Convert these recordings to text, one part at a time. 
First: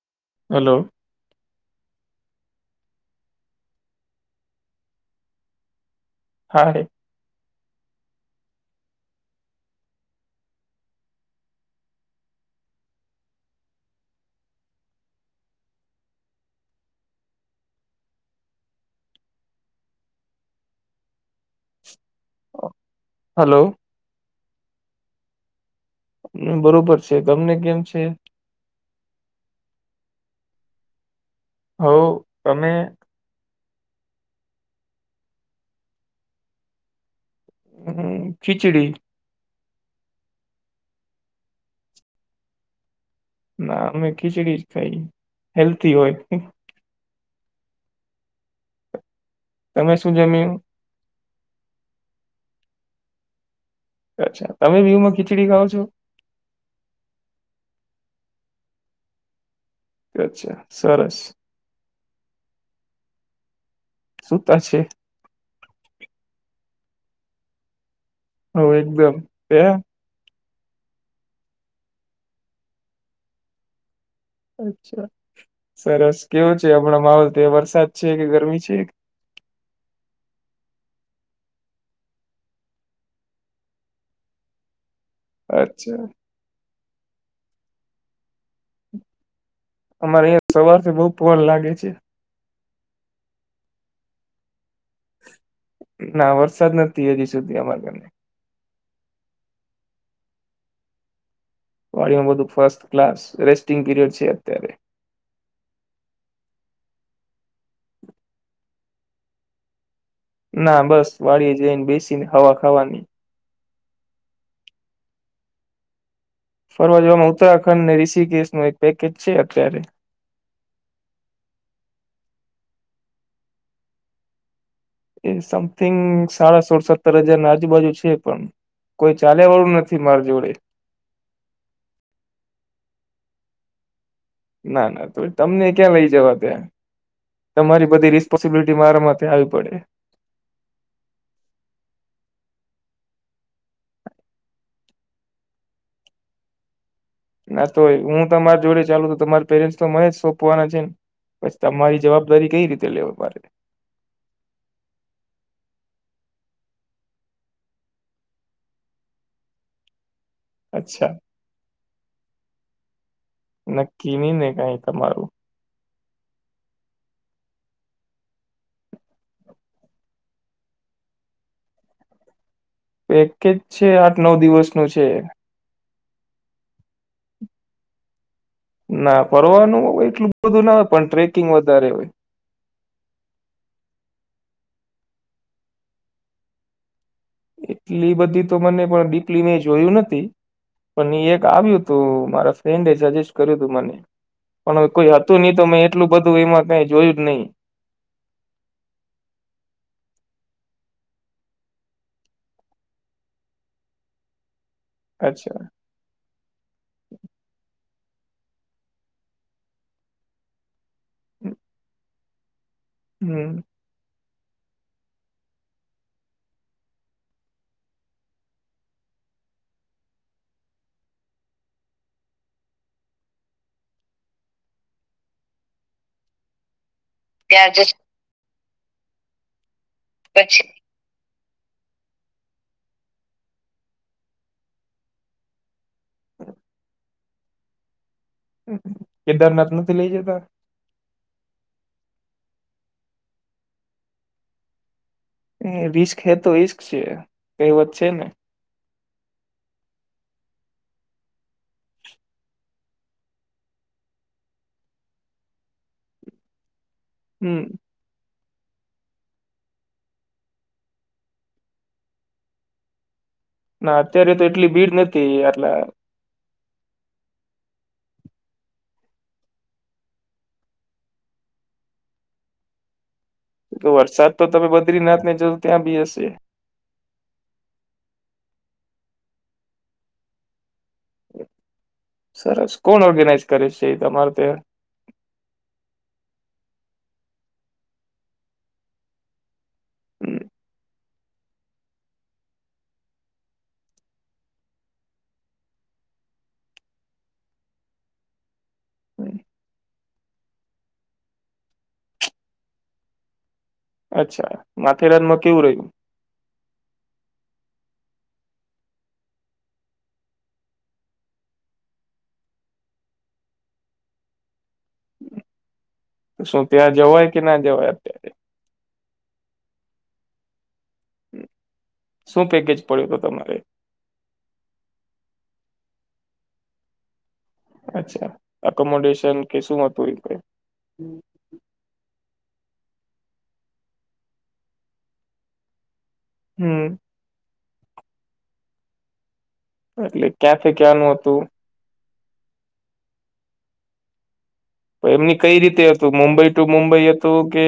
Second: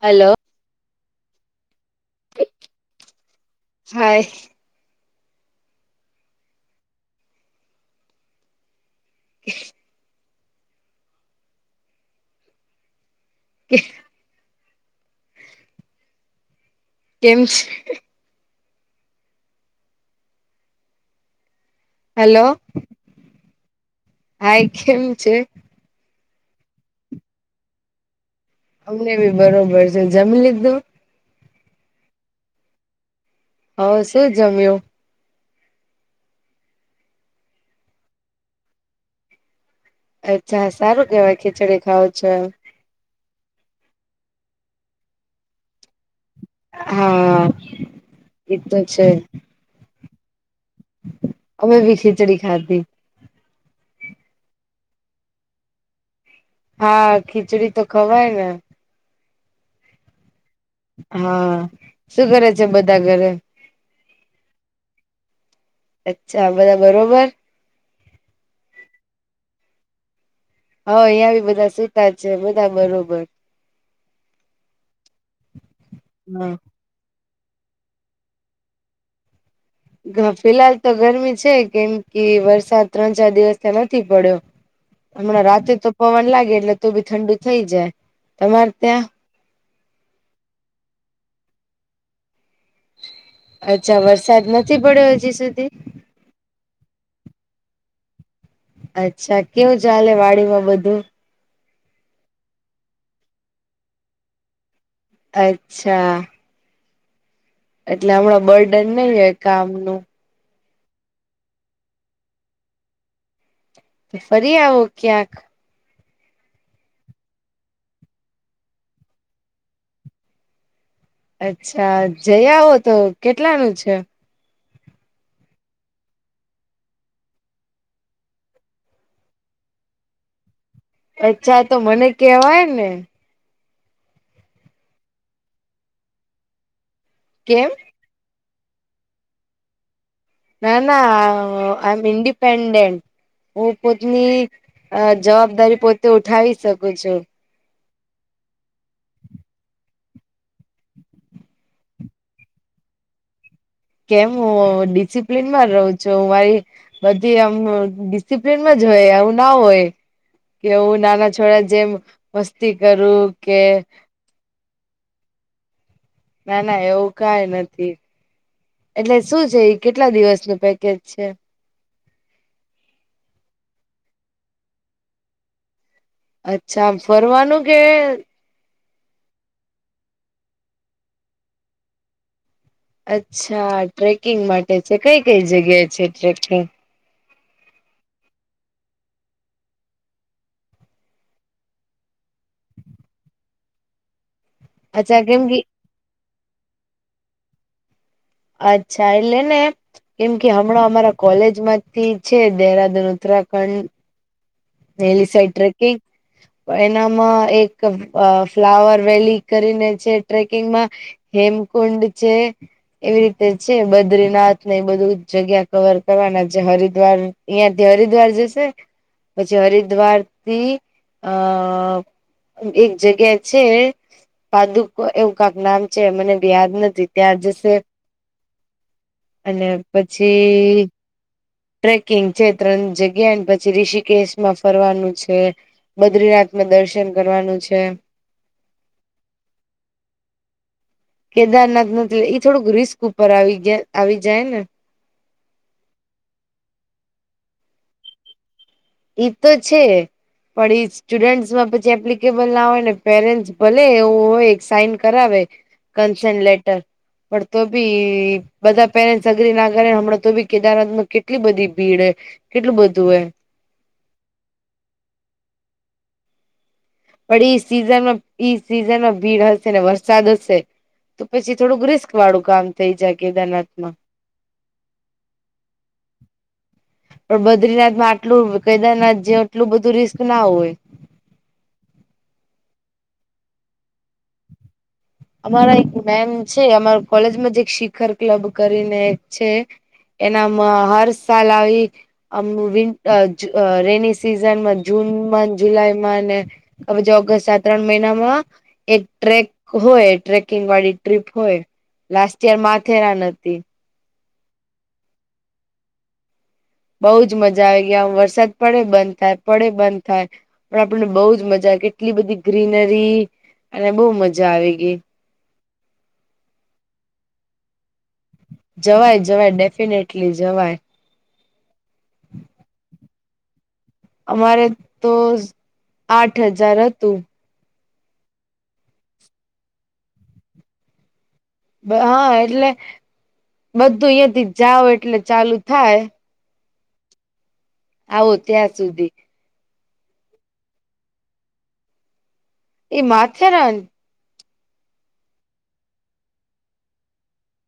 Hello hello hi હા એ [inaudible] કે [unintelligible] કેમ છે? હલો. હલો. હાઈ કેમ છે? બરોબર છે ગમને કેમ છે? અમને બી બરોબર છે જમી લીધું? હ તમે? હવશે જમ્યો? હમ ખીચડી. અચ્છા સારું કેવાય ખીચડી ખાવ છો. ના અમે ખીચડી જ ખાઈ, હેલ્થી હોય. હા એ તો છે. તમે શું જમી? ઓમે બી ખીચડી ખાધી. અચ્છા તમે બીુ માં ખીચડી ખાવ છો? હા ખીચડી તો ખવાય ને. અચ્છા સર હા, શું કરે છે બધા ઘરે? શુંતા છે. અચ્છા બધા બરોબર. હ એકદમ બે હ અંયા બી બધા સતા છે બધા બરોબર. અચ્છા સરસ કેવો છે હમણા માહોલ ત્યા વરસાદ છે કે ગરમી છે? ફિહાલ તો ગરમી છે કેમ કે વરસાદ ત્રણ ચાર દિવસ ત્યા નથી પડ્યો. હમણાં રાતે તો અચ્છા પવન લાગે એટલે તો બી ઠંડુ થઈ જાય, તમારે ત્યાં? અમારે અહં સવારથી બહુ પન લાગે છે. અચ્છા વરસાદ નથી પડ્યો હજી સુધી? ના વરસાદ નથી હજી સુધી અમારા ઘને. અચ્છા કેવું ચાલે વાડીમાં બધું? વાડીમાં બધું ફર્સ્ટ ક્લાસ રેસ્ટિંગ પીરિયડ છે અત્યારે. અચ્છા. એટલે હમણાં બર્ડન નહીં હોય કામ ન. ના બસ વાળે જઈને બેસીને હવા ખાવાની. ફરી આવો ક્યાંક. ફરવા જવામાં ઉત્તરાખંડ ને ઋષિકેશ ન એક પેકેજ છે અત્યારે. અચ્છા જઈઓ તો કેટલાનું છે? એ સમથિંગ સાડા સોળ સત્તર હજાર ના આજુબાજુ છે પણ. કોઈ ચાલ્યા વાળું નથી મારી જોડે. અચ્છા તો મને કેવાય ને. ના ના તો તમને ક્યાં લઈ જવા ત્યાં, કેમ? તમારી બધી ર પોસિબિલિટી મારા માટે આવી પડે. ના ના આઈ એમ ન્ડિપેન્ડેન્ટ. હું પોતની જવાબદારી પોતે ઉઠાવી શકું છું. ના તો હું તમારી જોડે ચાલુ તમારી પેરેન્ટ્સ તો મને જ સોંપવાના છે ને. તમારી જવાબદારી કઈ રીતે લેવા મારે કેમ હું ડિસિપ્લન માં રહું છું મારી બધી આમ ડિસિપ્લનમાં જ હોય આવું ના હોય કે હું અચ્છા નાના છોડા જેમ મસ્તી કરું કે નક્કી નહી ને કઈ તમારું ના ના એવું કઈ નથી એટલે શું છે કેટલા દિવસ નું પેકેજ છે પેકેજ છે આઠ નવ દિવસ નું છે અચ્છા આમ ફરવાનું કે ના ફરવાનું હો એટલું બધું ના હોય પણ ટ્રેકિંગ વધારે હોય અચ્છા ટ્રેકિંગ માટે છે કઈ કઈ જગ્યા છે ટ્રેકિંગ એટલી બધી તો મને પણ ડીપલી મેં જોયું નથી પણ એક આવ્યું તું મારા ફ્રેન્ડ એ સજેસ્ટ કર્યું હતું મને પણ હવે કોઈ અચ્છા હતું કેમ નહી કે તો મેં એટલું બધું એમાં કઈ જોયું જ નહી અચ્છા એટલે ને કેમ કે હમણાં અમારા કોલેજ માંથી છે દેહરાદૂન ઉત્તરાખંડ એલી સાઈટ અચ્છા ટ્રે એનામાં એક ફ્લાવર વેલી કરીને છે ટ્રેકિંગમાં હેમકુંડ છે એવી રીતે હમ. છે બદ્રીનાથ ને એ બધું જગ્યા કવર કરવાના છે હરિદ્વાર અહિયાં થી હરિદ્વાર જશે પછી હરિદ્વાર થી અ એક જગ્યા છે પાદુકો એવું કાક નામ છે મને યાદ નથી ત્યાં જશે અને પછી ટ્રેકિંગ છે ત્રણ જગ્યા પછી ઋષિકેશ માં ફરવાનું છે બદ્રીનાથમાં દર્શન કરવાનું છે કેદારનાથ નથી લઇ જતા કેદારનાથ નથી એ થોડુંક રિસ્ક ઉપર આવી આવી જાય ને એ રિસ્ક હે તો ઈશક છે કઈ વાત છે ને એ તો છે પણ એ સ્ટુડન્ટસમાં પછી એપ્લિકેબલ ના હોય ને પેરેન્ટસ ભલે એવું હોય સાઈન કરાવે કન્સનલેટર પણતો હમ ભી બધા પેરેન્ટ સગરી ના કર હમણાં તો બી કેદારનાથ માં કેટલી બધી ભીડ હ કેટલું બધું હૈ ના અત્યારે તો એટલી ભીડ નથી એટલે પણ ઈ સીઝનમાં ઈ સિઝનમાં ભીડ હશે ને વરસાદ હશે તો પછી થોડુંક રિસ્ક વાળું કામ થઈ જાય કેદારનાથ તો માં વરસાદ તો તમે બદ્રીનાથ ને જ ત્યાં બી હશે પણ બદ્રીનાથ માં આટલું કેદારનાથ જેટલું બધું રિસ્ક ના હોય સરસ કોણ ઓર્ગેનાઈઝ કરે છે એ તમારે ત્યા અમારા એક મેમ છે અમાર કોલેજ માંજ એક શિખર ક્લબ કરીને એક છે હમ. એનામાં હાર સાલ આવી આમ વિન [unintelligible] રેની સિઝનમાં જૂનમાં જુલાઈમાં અને અવેજ ઓગસ્ટ આ ત્રણ મહિનામાં એક ટ્રેક હોય ટ્રેકિંગ વાળી ટ્રીપ હોય લાસ્ટ યર માંથેરાન હતી અચ્છા માથેરાનમાં કેવું રહ્યું બઉ જ મજા આવી ગયા વરસાદ પડે બંધ થાય પડે બંધ થાય પણ આપણને બહુ જ મજા આવે, કેટલી બધી ગ્રીનરી અને બહુ મજા આવી ગઈ. શું ત્યાં જવાય કે, ના જવાય અત્યારે. જવાય, જવાય, ડેફિનેટલી જવાય. શું પેકેજ પડ્યો હતો, તમારે? અમારે તો, આઠ હજાર હતું. અચ્છા, અકોમોડેશન કે શું હતું એ કઈ? હા, એટલે બધું અહિયાં થી જાઓ, એટલે ચાલુ થાય. હમ. આવો ત્યાં સુધી. એટલે ક્યાંથી ક્યાનું હતું? એ માથેરાન. એમની કઈ રીતે હતું, મુંબઈ ટુ મુંબઈ હતું કે?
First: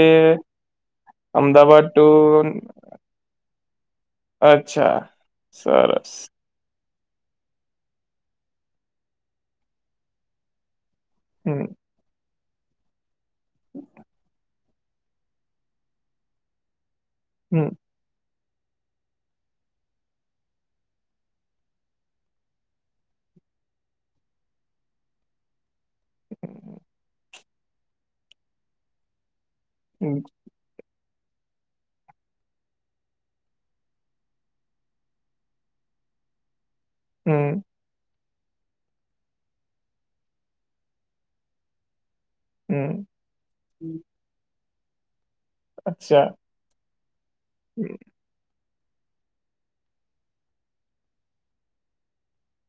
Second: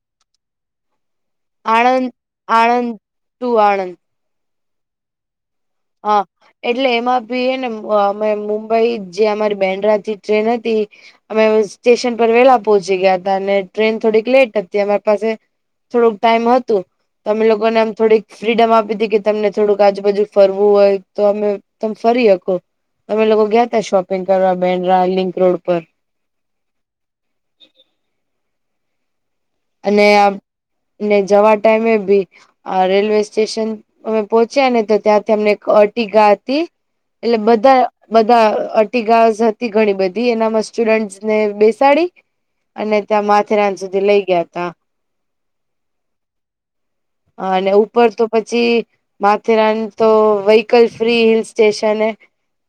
અમદાવાદ ટુ તું આણંદ. અચ્છા, સરસ. હા એટલે એમાં ભી એ ને, અ મુંબઈ જે અમારી બેડરાથી ટ્રેન હતી. અમે હમ સ્ટેશન પર વેલા પહોંચી ગયા હતા, અને ટ્રેન થોડીક લેટ હતી, અમારી પાસે. થોડુંક ટાઈમ હતું, તમે હમ લોકોને આમ થોડીક ફ્રીડમ આપી હતી કે, તમને થોડુંક આજુબાજુ‌. ફરવું હોય, તો અમે તમે ફરી હકો. અમે લોકો ગયા તા, શોપિંગ કરવા, બેડ્ર લિંક રોડ પર. હમ. અને હમ આમ જવા ટાઈમે બી. આ રેલવે સ્ટેશન અમે પોહોંચ્યા ને, તો ત્યાંથી અમને એક અર્ટિગા હતી. એટલે હમ બધા. બધા અર્ટિગાસ હતી, ઘણી બધી એનામાં સ્ટુડન્ટસને બેસાડી. અને હમ ત્યાં માથેરાન સુધી લઈ ગયા તા. અચ્છા. અને ઉપર તો પછી માથેરાન તો વ્હકલ ફ્રી હિલ સ્ટેશન એ,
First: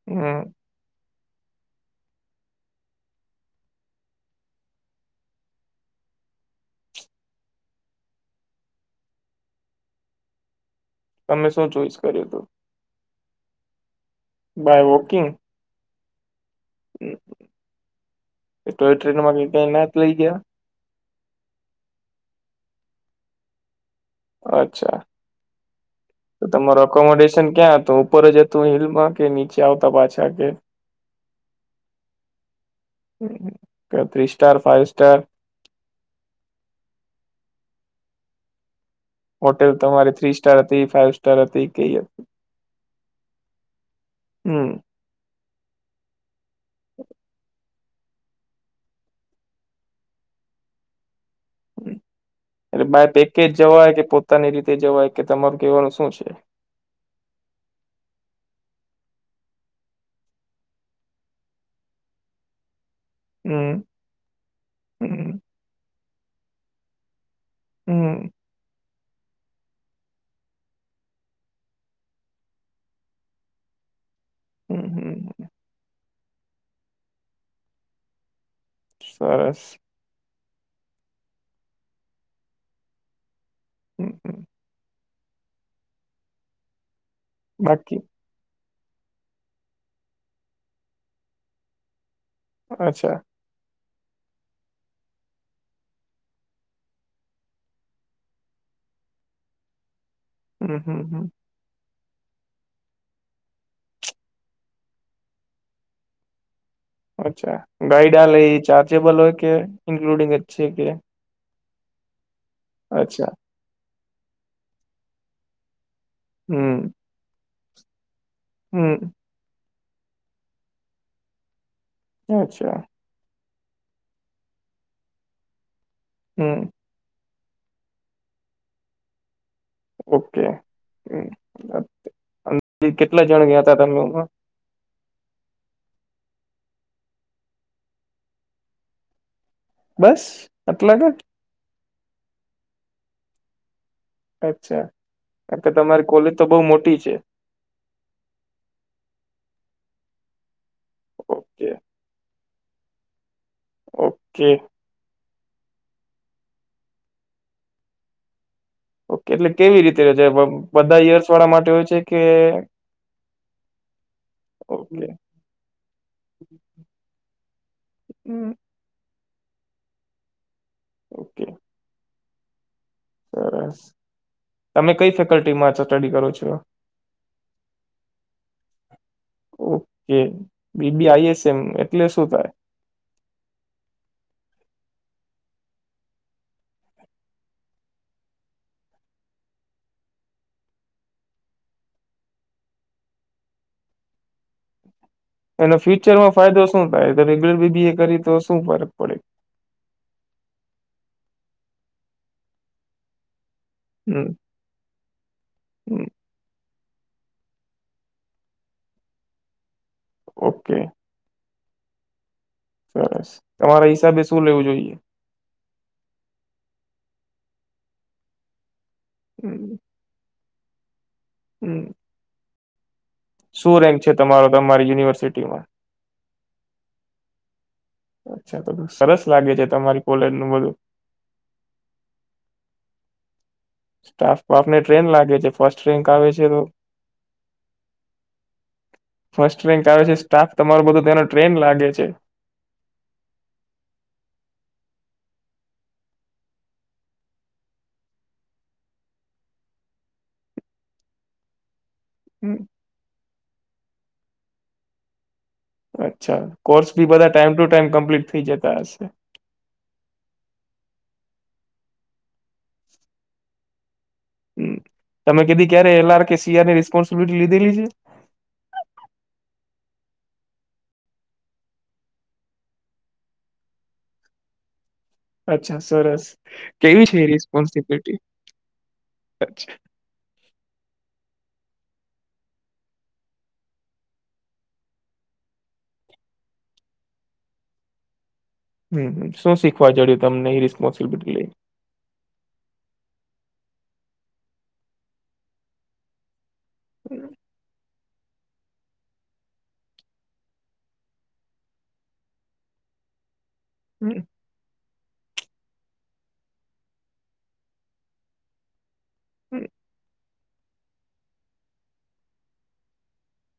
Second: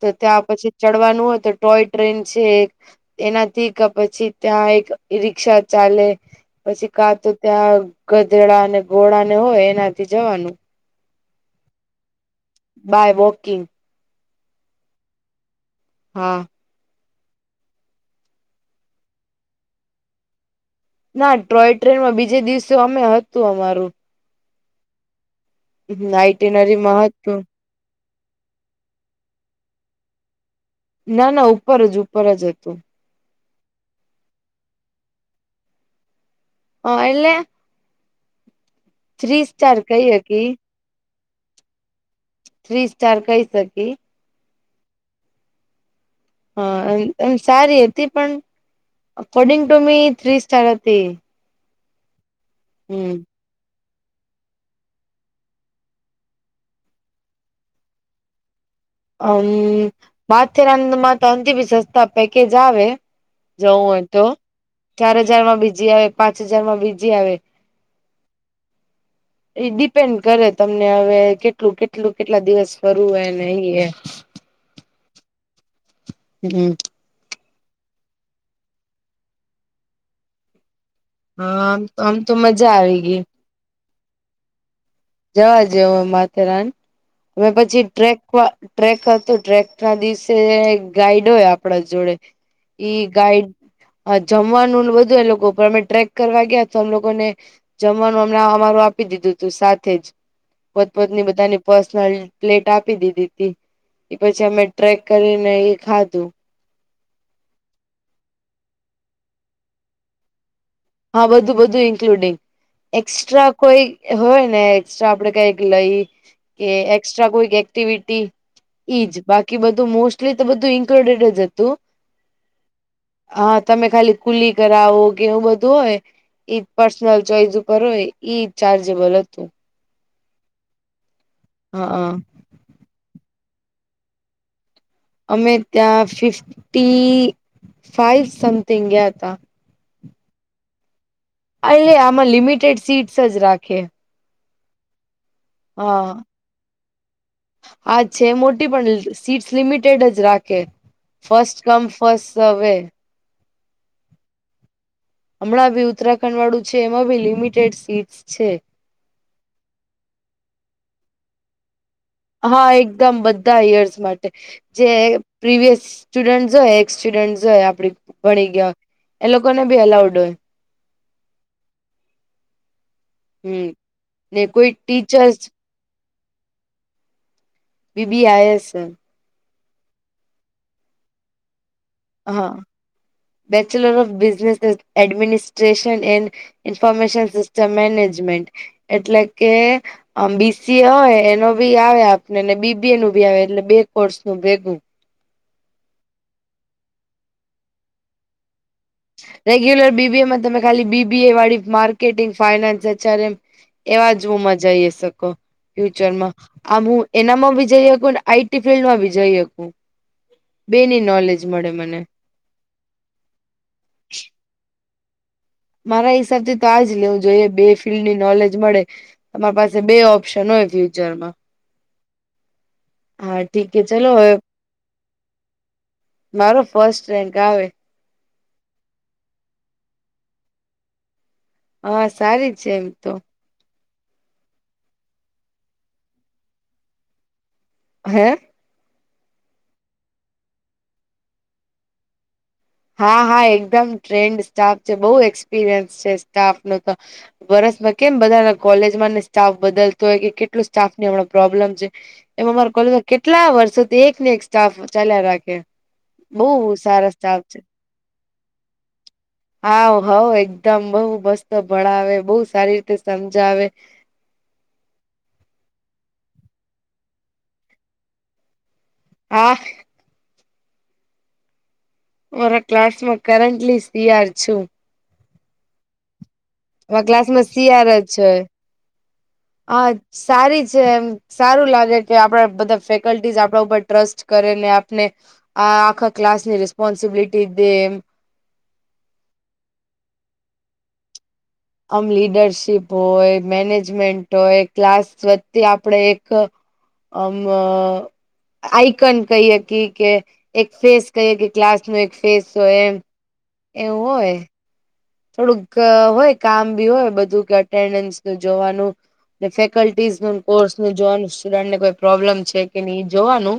તો ત્યાં પછી ચડવાનું હોય, તો ટોય ટ્રેન છે, એક. એનાથી પછી ત્યાં એક રિક્ષા ચાલે. પછી કા તો ત્યાં ગધેડાને, ધોળાને હોય, એનાથી જવાનું. તમે શું ચોઈસ કર્યું હતું? By walking. By walking. હા. ટોય ટ્રેનમાં કે, ક્યાંય ના જ લઇ ગયા. ના ટ્રોય ટ્રેનમાં બીજે દિવસે અમે હતું, અમારું. અચ્છા, તો તમારુ આઈટીનરીમાં હતું અકોમોડેશન ક્યાં હતું? ઉપર જતું હિલમાં કે, નીચે આવતા પાછા કે ના, ના, ઉપર જ ઉપર જ હતું. Three star five star. હ, એટલે થ્રી હોટેલ સ્ટાર કહી તમારી થ્રી હકી સ્ટાર હતી, ફાઈવ સ્ટાર હતી કેઈ હતી? થ્રી સ્ટાર કહી શકી. હમ્મ. હા, એ એમ સારી હતી પણ according to me three star હતી. એટલે હમ બાય પેકેજ જવાય કે પોતાની રીતે જવાય કે તમારું કહેવાનું શું છે. અમ બાથરાંદમાં તો અંત બી સસ્તા પેકેજ આવે. હમ જવું હોય તો ચાર હમ હજાર માં બીજી આવે પાંચ હજાર માં બીજી આવે હમ્મ. એ ડિપેન્ડ કરે તમને હવે કેટલું કેટલું કેટલા દિવસ ફરવું હોયને અહી એ હમ્મ હમ્મ. હમ્મ. સરસ. હામ આમ તો મજા આવે ગી. હમ્મ. જવા જેવો માથેરાન અને પછી બાકી ટ્રેક ટ્રેક હતો ટ્રેક ના દિવસે ગાઈડ હોય આપણા જોડે. એ અચ્છા ગાઈડ હા જમવાનુંને બધું એ લોકો અમે ટ્રેક કરવા ગયા તો અમ લોકોને જમવાનું હમણાં અમારું આપી દીધું હતું સાથે જ હમ હમ હમ પોતપોતની બધાની પર્સનલ પ્લેટ આપી દીધી હતી એ પછી અમે ટ્રેક કરીને એ ખાધું. અચ્છા ગાાઈડ લ ચાર્જેબલ હોય કે ઇન્ક્લુડિંગછ કે. હા બધું બધું ઇન્ક્લુડિંગ અચ્છા એક્સ્ટ્રા કોઈ હોય ને એસ્ટ્રા આપણે કઈક લઈ કે હમ એકસ્ટ્રા કોઈક એક્ટિવિટી ઈજ હમ બાકી બધું મોસ્ટલી તો બધું ઇન્ક્લુડેડ જ હતું. અચ્છા હા તમે ખાલી કુલી કરાવો કે એવું બધું હોય એ હમ પર્સનલ ચોઈસ ઉપર હોય ઈ ચાર્જેબલ હતું. ઓકે હમ્મ. હા હા કેટલા જણ ગયા ત તમે લોકોમાં અમે ત્યાં ફિફ્ટી ફાઈવ સમથિંગ ગયા તા બસ એટલા કે એટલે આમાં લિમિટેડ સીટસ જ રાખે. અચ્છા કાર કે તમારી હા કોલેજ તો બહુ મોટી છે. હા છે મોટી પણ સીટસ લિમિટેડ જ રાખે ફસ્ટ ઓકે કમ ફસ્ટ હવે. ઓકે. હમણાં બી ઉત્તરાખંડ વાળું છે એમાં ભી લિમિટેડ સીટસ છે. ઓકે એટલે કેવી રીતે છે બધા ઇયર્સ વાળા માટે હોય છે. કે હા એકદમ બધા ઇયર્સ માટે જે ઓકે પ્રીવિયસ સ્ટુડન્ટ જોય એસ સ્ટુડન્ટ જોય આપડી ભણી ગયા. એ લોકો ને બી અલાઉડ હોય. ઓકે. હમ સરસ ને કોઈ તમે કઈ ટીચર્સ ફેકલ્ટી માં સ્ટડી કરો છો. B B IS. Okay B B IS એમ હા bachelor of business administration and information system management એટલે કે આમ બીસીએ હોય એનો ભી આવે આપણેને બીબી એ નું ભી આવે એટલે બે કોર્સ નું ભેગું એનો ફ્યુચર માં ફાયદો શું થાય રેગ્યુલર બી બી એ કરીએ તો શું ફરક પડે રેગ્યુલર બીબીએમાં તમે ખાલી બીબીએ વાળી માર્કેટિંગ ફાઈનાન્સ એચારે એમ એવા હમ જૂમાં જઈ શકો હમ, ફ્યુચરમાં આ હું એનામાં ભી જઈ હકું આઈટી ફિલ્ડ માં બી જઈ હકું ઓકે બે ની નોલેજ મળે મને સરસ તમારા હિસાબે શું લેવું જોઈએ મારા હિસાબથી તો આજ લેવું જોઈએ બે ફિલ્ડ ની નોલેજ મળે તમારી પાસે બે ઓપ ઓપ્શન હોય ફ્યુચરમાં હમ્મ. હા ઠીક શું રેન્ક ચલો છે હવે તમારો તમારી યુનિવર્સિટીમાં મારો ફર્સ્ટ રેન્ક આવે અચ્છા તો સરસ લાગે છે તમારી કોલેર નું બધું હા સારી છે એમ તો સ્ટાફ તો આપને ટ્રેન લાગે છે ફર્સ્ટ રેન્ક આવે છે તો હે ફર્સ્ટ રેન્ક આવે છે સ્ટાફ તમારો બધું તેનો ટ્રેન લાગે છે હા હા એકદમ ટ્રેન્ડ સ્ટાફ છે બહુ એક્સપિરિયન્સ છે સ્ટાફ નું તો વર્સમાં કેમ બધા ના કોલેજમાં ને સ્ટાફ બદલતો હોય કે કેટલું સ્ટાફ ની હમણા પ્રોબ્લેમ છે એમ હમ, અમાર કોલેજમાં કેટલા વર્ષોથી એક ને એક સ્ટાફ ચાલ્યા રાખે અચ્છા બહુ કોર્સ બી સારા બધા સ્ટાફ ટાઈમ છે ટુ ટાઈમ કમ્પ્લીટ થઈ જતા હશે. હા હઓ એકદમ બઉ મસ્ત ભણાવે બહુ સારી રીતે સમજાવે હમ્મ તમે કીધી ક્યારે એલઆર કે સીઆર ની રિસ્પોન્સિબિલિટી લીધેલી છે. હા. મારા ક્લાસ માં કરન્ટલી સીયાર છું. અચ્છા સરસ. અમર કેવી છે એ ક્લાસ માં સીઆર જ રિસ્પોન્સિબિલિટી છે અચ્છા અ સારી છે એમ સારું લાગે કે આપણા બધા ફેકલ્ટીઝ આપણા ઉપર ટ્રસ્ટ કરે ને આપને આ આખા ક્લાસની રેસ્પોન્સિબિલીટી દે હમ્મ શું શીખવા જડ્યું તમને એ રિસ્પોન્સિબિલિટી લઈને આમ લીડરશીપ હોય મેનેજમેન્ટ હોય ક્લાસ વતી આપણે એક અ આમ આઈકન કહી હકી કે એક ફેસ કહી કે ક્લાસ નું એક ફેસ હોય એમ એવું હોય થોડુંક હોય કામ બી હોય બધું કે અટેન્ડન્સ જોવાનું ફેકલ્ટીઝ નું કોર્સ નું જોવાનું સ્ટુડન્ટને કોઈ પ્રોબ્લમ છે કે નહી એ જોવાનું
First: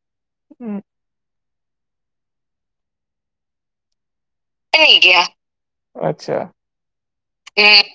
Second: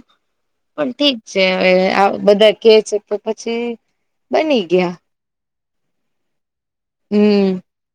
પણ ઠીક છે હવે આ બધા કે છે તો પછી નહી ગયા અચ્છા હમ્મ. હે.